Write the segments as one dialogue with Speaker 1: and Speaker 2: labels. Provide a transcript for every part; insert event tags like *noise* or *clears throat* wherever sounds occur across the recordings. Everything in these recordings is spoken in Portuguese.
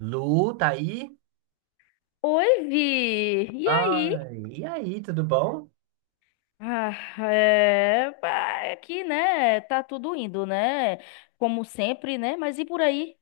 Speaker 1: Lu, tá aí?
Speaker 2: Oi, Vi! E aí?
Speaker 1: Ai, e aí, tudo bom?
Speaker 2: Ah, é, pá, é que, né? Tá tudo indo, né? Como sempre, né? Mas e por aí?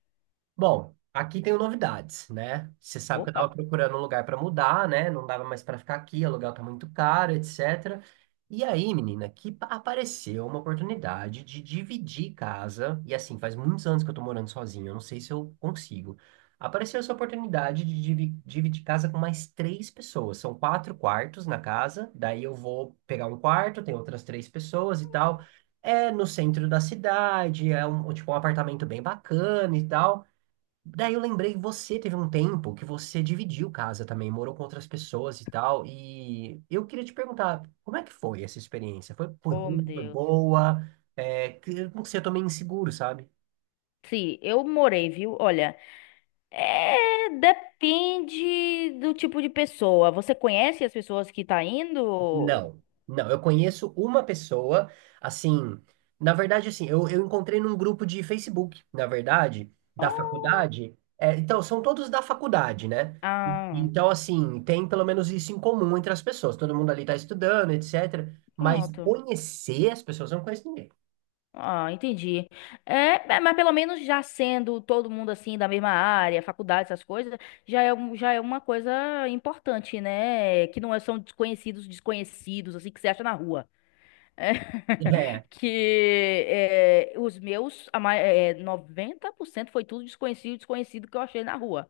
Speaker 1: Bom, aqui tenho novidades, né? Você sabe que eu tava
Speaker 2: Opa!
Speaker 1: procurando um lugar para mudar, né? Não dava mais para ficar aqui, o aluguel tá muito caro, etc. E aí, menina, apareceu uma oportunidade de dividir casa, e assim, faz muitos anos que eu tô morando sozinho, eu não sei se eu consigo. Apareceu essa oportunidade de dividir casa com mais três pessoas. São quatro quartos na casa, daí eu vou pegar um quarto, tem outras três pessoas e tal. É no centro da cidade, é um, tipo, um apartamento bem bacana e tal. Daí eu lembrei que você teve um tempo que você dividiu casa também, morou com outras pessoas e tal. E eu queria te perguntar, como é que foi essa experiência? Foi
Speaker 2: Oh, meu
Speaker 1: ruim, foi
Speaker 2: Deus.
Speaker 1: boa? É, não sei, eu tô meio inseguro, sabe?
Speaker 2: Sim, eu morei, viu? Olha, é, depende do tipo de pessoa. Você conhece as pessoas que tá indo?
Speaker 1: Não, não, eu conheço uma pessoa, assim, na verdade, assim, eu encontrei num grupo de Facebook, na verdade, da
Speaker 2: Oh,
Speaker 1: faculdade, é, então, são todos da faculdade, né? E- e
Speaker 2: ah,
Speaker 1: Então, assim, tem pelo menos isso em comum entre as pessoas, todo mundo ali tá estudando, etc, mas
Speaker 2: pronto.
Speaker 1: conhecer as pessoas, eu não conheço ninguém.
Speaker 2: Ah, entendi. É, mas pelo menos já sendo todo mundo assim da mesma área, faculdade, essas coisas, já é uma coisa importante, né? Que não é- são desconhecidos, desconhecidos, assim, que você acha na rua.
Speaker 1: É.
Speaker 2: *laughs* Que é, os meus, 90% foi tudo desconhecido, desconhecido que eu achei na rua.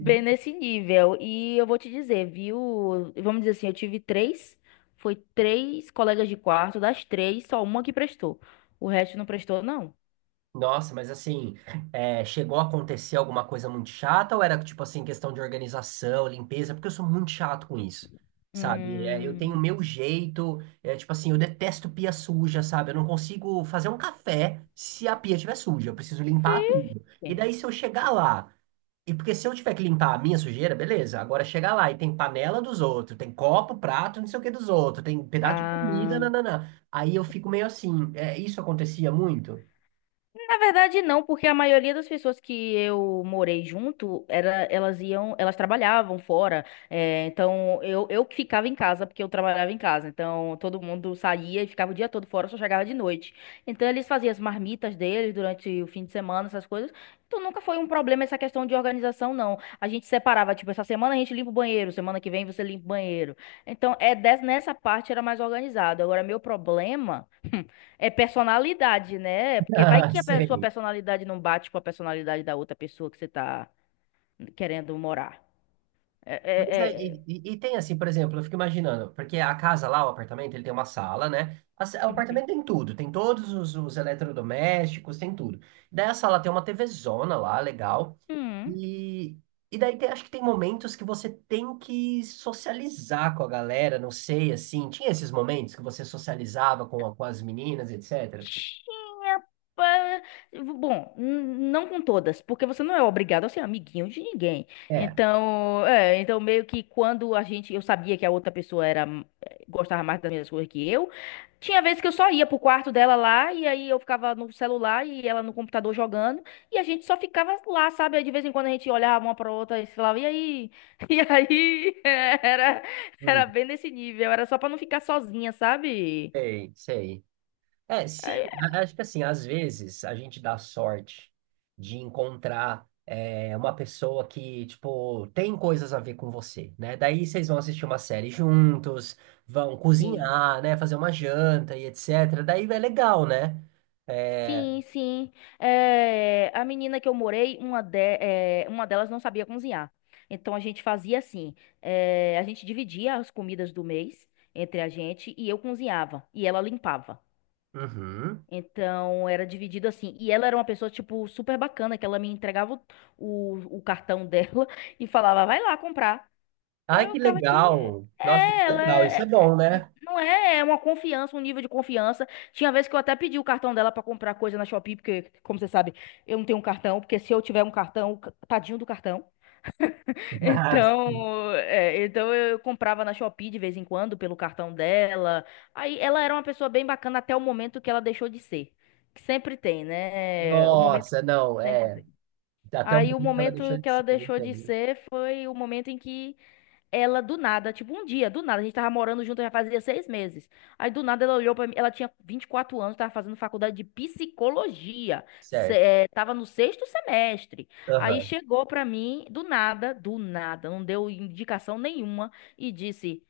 Speaker 2: Bem nesse nível. E eu vou te dizer, viu? Vamos dizer assim, foi três colegas de quarto, das três, só uma que prestou. O resto não prestou, não.
Speaker 1: Nossa, mas assim, é, chegou a acontecer alguma coisa muito chata ou era tipo assim, questão de organização, limpeza? Porque eu sou muito chato com isso, sabe? É, eu tenho o
Speaker 2: Hum,
Speaker 1: meu jeito, é, tipo assim, eu detesto pia suja, sabe? Eu não consigo fazer um café se a pia estiver suja, eu preciso limpar tudo. E
Speaker 2: verde.
Speaker 1: daí se eu chegar lá, e porque se eu tiver que limpar a minha sujeira, beleza, agora chega lá e tem panela dos outros, tem copo, prato, não sei o que dos outros, tem pedaço de comida,
Speaker 2: Ah,
Speaker 1: nananã. Aí eu fico meio assim, é, isso acontecia muito?
Speaker 2: na verdade, não, porque a maioria das pessoas que eu morei junto, era, elas iam, elas trabalhavam fora. Então, eu que ficava em casa, porque eu trabalhava em casa. Então, todo mundo saía e ficava o dia todo fora, só chegava de noite. Então, eles faziam as marmitas deles durante o fim de semana, essas coisas. Então, nunca foi um problema essa questão de organização, não. A gente separava, tipo, essa semana a gente limpa o banheiro, semana que vem você limpa o banheiro. Então, nessa parte era mais organizado. Agora, meu problema. *laughs* É personalidade, né?
Speaker 1: *laughs*
Speaker 2: Porque vai
Speaker 1: Ah,
Speaker 2: que sua
Speaker 1: sei.
Speaker 2: personalidade não bate com a personalidade da outra pessoa que você tá querendo morar. É, é,
Speaker 1: Mas é,
Speaker 2: é.
Speaker 1: e tem assim, por exemplo, eu fico imaginando, porque a casa lá, o apartamento, ele tem uma sala, né? O
Speaker 2: Uhum.
Speaker 1: apartamento tem tudo, tem todos os eletrodomésticos, tem tudo. Daí a sala tem uma TVzona lá, legal.
Speaker 2: Hum.
Speaker 1: E, e acho que tem momentos que você tem que socializar com a galera, não sei, assim. Tinha esses momentos que você socializava com, com as meninas, etc.
Speaker 2: Pa- Bom, não com todas, porque você não é obrigado a ser amiguinho de ninguém.
Speaker 1: É,
Speaker 2: Então, então meio que quando a gente, eu sabia que a outra pessoa era gostava mais das mesmas coisas que eu. Tinha vezes que eu só ia pro quarto dela lá, e aí eu ficava no celular e ela no computador jogando, e a gente só ficava lá, sabe? Aí de vez em quando a gente olhava uma pra outra e falava, e aí? *laughs* E aí? *laughs* Era, era
Speaker 1: hum,
Speaker 2: bem nesse nível, era só pra não ficar sozinha, sabe?
Speaker 1: sei, sei. É, se,
Speaker 2: Aí,
Speaker 1: acho que assim, às vezes a gente dá sorte de encontrar é, uma pessoa que, tipo, tem coisas a ver com você, né? Daí vocês vão assistir uma série juntos, vão
Speaker 2: sim,
Speaker 1: cozinhar, né? Fazer uma janta e etc. Daí é legal, né? É...
Speaker 2: sim, sim. A menina que eu morei, uma, uma delas não sabia cozinhar. Então a gente fazia assim: a gente dividia as comidas do mês entre a gente e eu cozinhava e ela limpava.
Speaker 1: Uhum.
Speaker 2: Então era dividido assim. E ela era uma pessoa, tipo, super bacana, que ela me entregava o cartão dela *laughs* e falava, vai lá comprar. Aí
Speaker 1: Ai,
Speaker 2: eu
Speaker 1: que
Speaker 2: ficava, de,
Speaker 1: legal! Nossa, que
Speaker 2: é, ela
Speaker 1: legal, isso é bom,
Speaker 2: é,
Speaker 1: né?
Speaker 2: não é, é uma confiança, um nível de confiança. Tinha vez que eu até pedi o cartão dela pra comprar coisa na Shopee, porque, como você sabe, eu não tenho um cartão, porque se eu tiver um cartão, tadinho do cartão.
Speaker 1: *laughs*
Speaker 2: Então, então eu comprava na Shopee de vez em quando pelo cartão dela. Aí ela era uma pessoa bem bacana até o momento que ela deixou de ser. Que sempre tem, né? O momento
Speaker 1: Nossa,
Speaker 2: que
Speaker 1: não,
Speaker 2: sempre
Speaker 1: é.
Speaker 2: tem.
Speaker 1: Até o
Speaker 2: Aí o
Speaker 1: momento que ela
Speaker 2: momento
Speaker 1: deixou
Speaker 2: que
Speaker 1: de
Speaker 2: ela
Speaker 1: ser, eu
Speaker 2: deixou de
Speaker 1: entendo.
Speaker 2: ser foi o momento em que ela do nada, tipo um dia, do nada, a gente tava morando junto já fazia seis meses. Aí do nada ela olhou pra mim, ela tinha 24 anos, tava fazendo faculdade de psicologia,
Speaker 1: Certo.
Speaker 2: tava no sexto semestre. Aí chegou pra mim, do nada, não deu indicação nenhuma e disse: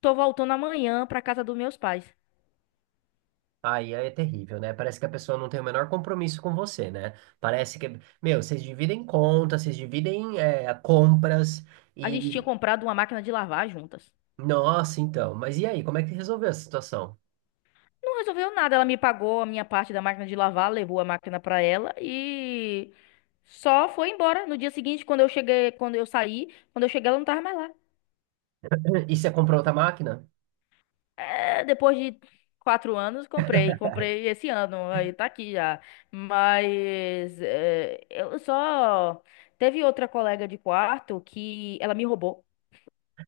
Speaker 2: tô voltando amanhã pra casa dos meus pais.
Speaker 1: Aí é terrível, né? Parece que a pessoa não tem o menor compromisso com você, né? Parece que, meu, vocês dividem contas, vocês dividem é, compras
Speaker 2: A gente tinha
Speaker 1: e.
Speaker 2: comprado uma máquina de lavar juntas.
Speaker 1: Nossa, então. Mas e aí, como é que resolveu essa situação?
Speaker 2: Não resolveu nada. Ela me pagou a minha parte da máquina de lavar, levou a máquina pra ela e só foi embora. No dia seguinte, quando eu cheguei, ela não tava mais lá.
Speaker 1: *clears throat* E você comprou outra máquina?
Speaker 2: É, depois de quatro anos, comprei. Comprei esse ano. Aí tá aqui já. Mas é, eu só. Teve outra colega de quarto que ela me roubou.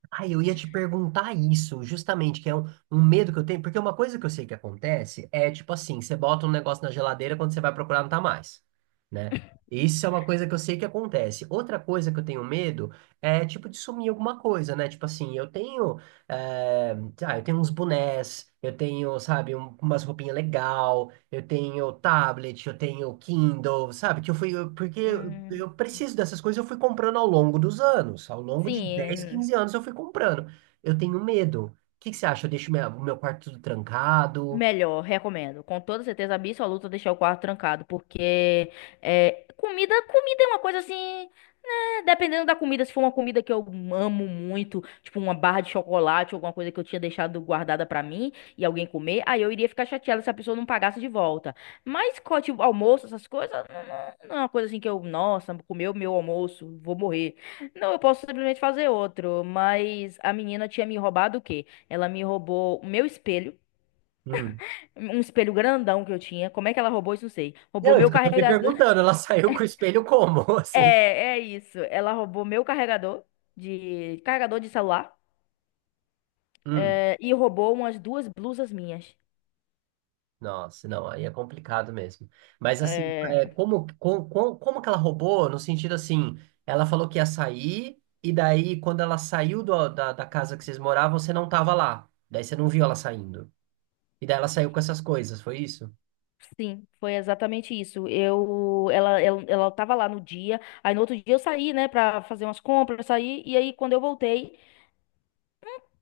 Speaker 1: Ah, eu ia te perguntar isso, justamente, que é um, um medo que eu tenho, porque uma coisa que eu sei que acontece é tipo assim, você bota um negócio na geladeira, quando você vai procurar não tá mais, né? Isso é uma coisa que eu sei que acontece. Outra coisa que eu tenho medo é tipo de sumir alguma coisa, né? Tipo assim, eu tenho, eh, eu tenho uns bonés, eu tenho, sabe, umas roupinhas legal, eu tenho tablet, eu tenho Kindle, sabe? Que eu fui, porque
Speaker 2: Hum,
Speaker 1: eu preciso dessas coisas, eu fui comprando ao longo dos anos, ao longo de 10
Speaker 2: sim.
Speaker 1: 15 anos eu fui comprando. Eu tenho medo. O que que você acha? Eu deixo o meu quarto tudo trancado?
Speaker 2: Melhor, recomendo. Com toda certeza absoluta deixar o quarto trancado, porque comida, comida é uma coisa assim, né, dependendo da comida, se for uma comida que eu amo muito, tipo uma barra de chocolate, alguma coisa que eu tinha deixado guardada pra mim e alguém comer, aí eu iria ficar chateada se a pessoa não pagasse de volta. Mas tipo, almoço, essas coisas, não, não é uma coisa assim que eu, nossa, comeu meu almoço, vou morrer. Não, eu posso simplesmente fazer outro, mas a menina tinha me roubado o quê? Ela me roubou o meu espelho,
Speaker 1: Hum.
Speaker 2: um espelho grandão que eu tinha. Como é que ela roubou isso? Não sei. Roubou
Speaker 1: Não, isso
Speaker 2: meu
Speaker 1: que eu tô me
Speaker 2: carregador.
Speaker 1: perguntando,
Speaker 2: *laughs*
Speaker 1: ela *laughs* saiu com o espelho como, *laughs*
Speaker 2: É,
Speaker 1: assim?
Speaker 2: é isso. Ela roubou meu carregador, de carregador de celular,
Speaker 1: Hum.
Speaker 2: e roubou umas duas blusas minhas.
Speaker 1: Nossa, não, aí é complicado mesmo. Mas assim,
Speaker 2: É,
Speaker 1: é, como que ela roubou? No sentido assim, ela falou que ia sair, e daí quando ela saiu da, da casa que vocês moravam, você não tava lá. Daí você não viu ela saindo. E daí ela saiu com essas coisas, foi isso?
Speaker 2: sim, foi exatamente isso. Ela tava lá no dia. Aí no outro dia eu saí, né, pra fazer umas compras, saí. E aí quando eu voltei,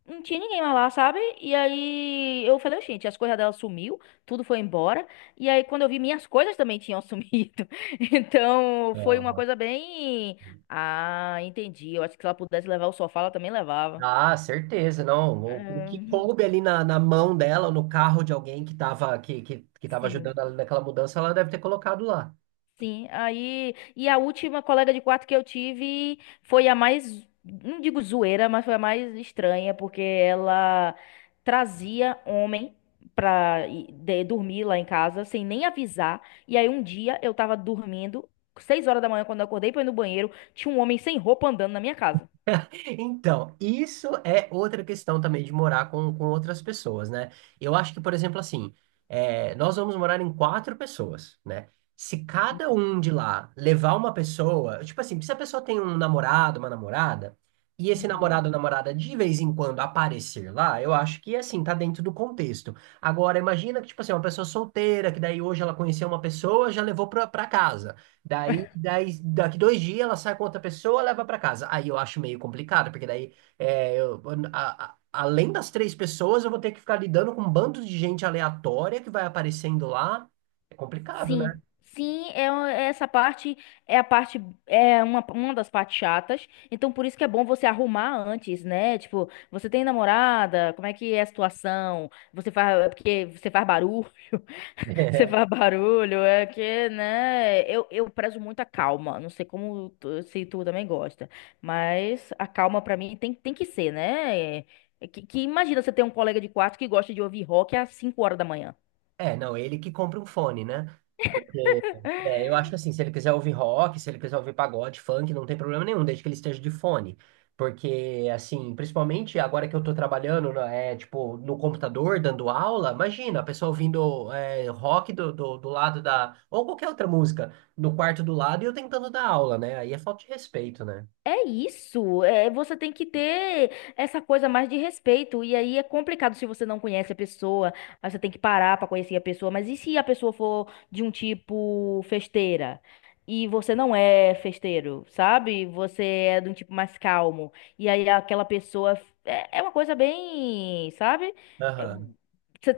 Speaker 2: não tinha ninguém mais lá, sabe? E aí eu falei, gente, as coisas dela sumiu, tudo foi embora. E aí quando eu vi, minhas coisas também tinham *laughs* sumido. Então foi uma coisa bem. Ah, entendi. Eu acho que se ela pudesse levar o sofá, ela também levava.
Speaker 1: Ah, certeza, não. O que
Speaker 2: Ahn,
Speaker 1: coube ali na, na mão dela, no carro de alguém que estava que tava
Speaker 2: sim.
Speaker 1: ajudando ela naquela mudança, ela deve ter colocado lá.
Speaker 2: Sim, aí. E a última colega de quarto que eu tive foi a mais. Não digo zoeira, mas foi a mais estranha, porque ela trazia homem pra dormir lá em casa, sem nem avisar. E aí um dia eu tava dormindo, seis horas da manhã, quando eu acordei pra ir no banheiro, tinha um homem sem roupa andando na minha casa.
Speaker 1: Então, isso é outra questão também de morar com outras pessoas, né? Eu acho que, por exemplo, assim, é, nós vamos morar em quatro pessoas, né? Se cada um de lá levar uma pessoa, tipo assim, se a pessoa tem um namorado, uma namorada, e esse
Speaker 2: Uhum.
Speaker 1: namorado ou namorada de vez em quando aparecer lá, eu acho que, assim, tá dentro do contexto. Agora, imagina que, tipo assim, uma pessoa solteira, que daí hoje ela conheceu uma pessoa, já levou pra, pra casa. Daqui dois dias ela sai com outra pessoa, leva pra casa. Aí eu acho meio complicado, porque daí, é, além das três pessoas, eu vou ter que ficar lidando com um bando de gente aleatória que vai aparecendo lá. É complicado, né?
Speaker 2: Sim, sim, é essa parte, é a parte, é uma das partes chatas. Então por isso que é bom você arrumar antes, né? Tipo, você tem namorada, como é que é a situação? Você faz é porque você faz barulho, *laughs* você
Speaker 1: *laughs*
Speaker 2: faz barulho, é que, né? Eu prezo muito a calma. Não sei como se tu também gosta, mas a calma pra mim tem que ser, né? É, que imagina você ter um colega de quarto que gosta de ouvir rock às 5 horas da manhã.
Speaker 1: É, não, ele que compra um fone, né? É, é, eu acho que assim, se ele quiser ouvir rock, se ele quiser ouvir pagode, funk, não tem problema nenhum, desde que ele esteja de fone. Porque, assim, principalmente agora que eu tô trabalhando, né, é, tipo, no computador, dando aula, imagina, a pessoa ouvindo é, rock do lado da... Ou qualquer outra música, no quarto do lado e eu tentando dar aula, né? Aí é falta de respeito, né?
Speaker 2: É isso, é, você tem que ter essa coisa mais de respeito. E aí é complicado se você não conhece a pessoa, aí você tem que parar pra conhecer a pessoa. Mas e se a pessoa for de um tipo festeira? E você não é festeiro, sabe? Você é de um tipo mais calmo. E aí aquela pessoa. É, é uma coisa bem, sabe? É,
Speaker 1: Aham,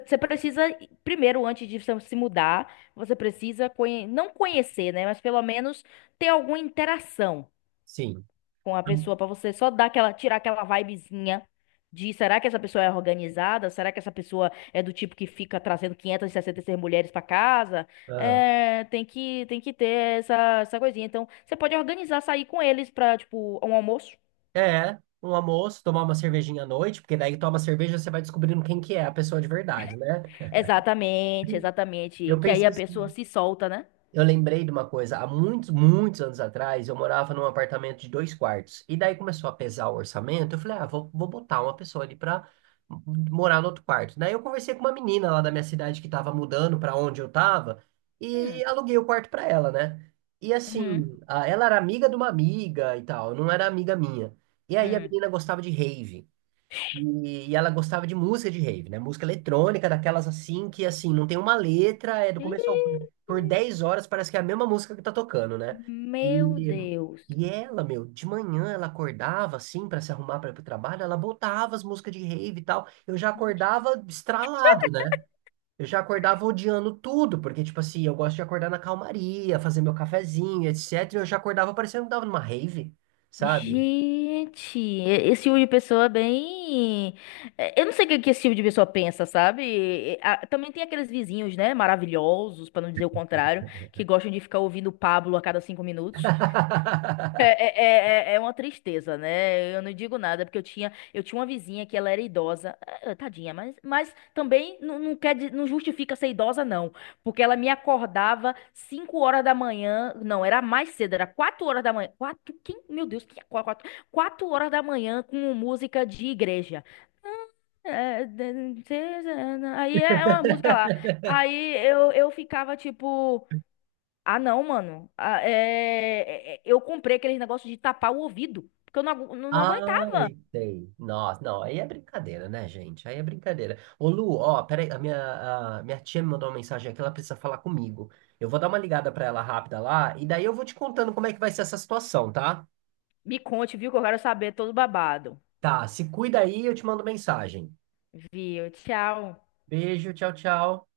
Speaker 2: você precisa, primeiro, antes de você se mudar, você precisa não conhecer, né? Mas pelo menos ter alguma interação
Speaker 1: sim.
Speaker 2: com a pessoa pra você só dar aquela, tirar aquela vibezinha de: será que essa pessoa é organizada? Será que essa pessoa é do tipo que fica trazendo 566 mulheres pra casa?
Speaker 1: Aham.
Speaker 2: É, tem que ter essa coisinha. Então, você pode organizar sair com eles pra, tipo, um almoço.
Speaker 1: É, um almoço, tomar uma cervejinha à noite, porque daí toma cerveja, você vai descobrindo quem que é a pessoa de verdade, né?
Speaker 2: Exatamente, exatamente,
Speaker 1: Eu
Speaker 2: que aí
Speaker 1: pensei.
Speaker 2: a pessoa se solta, né?
Speaker 1: Eu lembrei de uma coisa, há muitos anos atrás, eu morava num apartamento de dois quartos. E daí começou a pesar o orçamento. Eu falei, ah, vou botar uma pessoa ali pra morar no outro quarto. Daí eu conversei com uma menina lá da minha cidade que tava mudando pra onde eu tava e
Speaker 2: Hum,
Speaker 1: aluguei o quarto pra ela, né? E assim,
Speaker 2: uhum,
Speaker 1: ela era amiga de uma amiga e tal, não era amiga minha. E aí a
Speaker 2: hum.
Speaker 1: menina gostava de rave. E ela gostava de música de rave, né? Música eletrônica, daquelas assim, que assim, não tem uma letra, é do
Speaker 2: Ih,
Speaker 1: começo ao fim. Por 10 horas parece que é a mesma música que tá tocando, né?
Speaker 2: meu
Speaker 1: E,
Speaker 2: Deus.
Speaker 1: e ela, meu, de manhã ela acordava assim pra se arrumar pra ir pro trabalho, ela botava as músicas de rave e tal. Eu já acordava estralado, né? Eu já acordava odiando tudo, porque, tipo assim, eu gosto de acordar na calmaria, fazer meu cafezinho, etc. E eu já acordava parecendo que tava numa rave, sabe?
Speaker 2: Gente, esse tipo de pessoa é bem. Eu não sei o que que esse tipo de pessoa pensa, sabe? Também tem aqueles vizinhos, né? Maravilhosos, pra não dizer o contrário, que gostam de ficar ouvindo o Pablo a cada cinco minutos. É,
Speaker 1: *laughs*
Speaker 2: é, uma tristeza, né? Eu não digo nada, porque eu tinha uma vizinha que ela era idosa. Ah, tadinha, mas, também não, não quer, não justifica ser idosa, não. Porque ela me acordava 5 horas da manhã. Não, era mais cedo, era 4 horas da manhã. Quatro, quem? Meu Deus, que quatro, quatro horas da manhã com música de igreja. É, aí é uma música lá. Aí eu ficava tipo. Ah, não, mano. Ah, eu comprei aqueles negócio de tapar o ouvido, porque eu não, não, não aguentava.
Speaker 1: Ai, tem. Nossa, não, aí é brincadeira, né, gente? Aí é brincadeira. Ô, Lu, ó, peraí, a minha tia me mandou uma mensagem aqui, ela precisa falar comigo. Eu vou dar uma ligada pra ela rápida lá, e daí eu vou te contando como é que vai ser essa situação, tá?
Speaker 2: Me conte, viu, que eu quero saber todo babado.
Speaker 1: Tá, se cuida aí, eu te mando mensagem.
Speaker 2: Viu? Tchau.
Speaker 1: Beijo, tchau, tchau.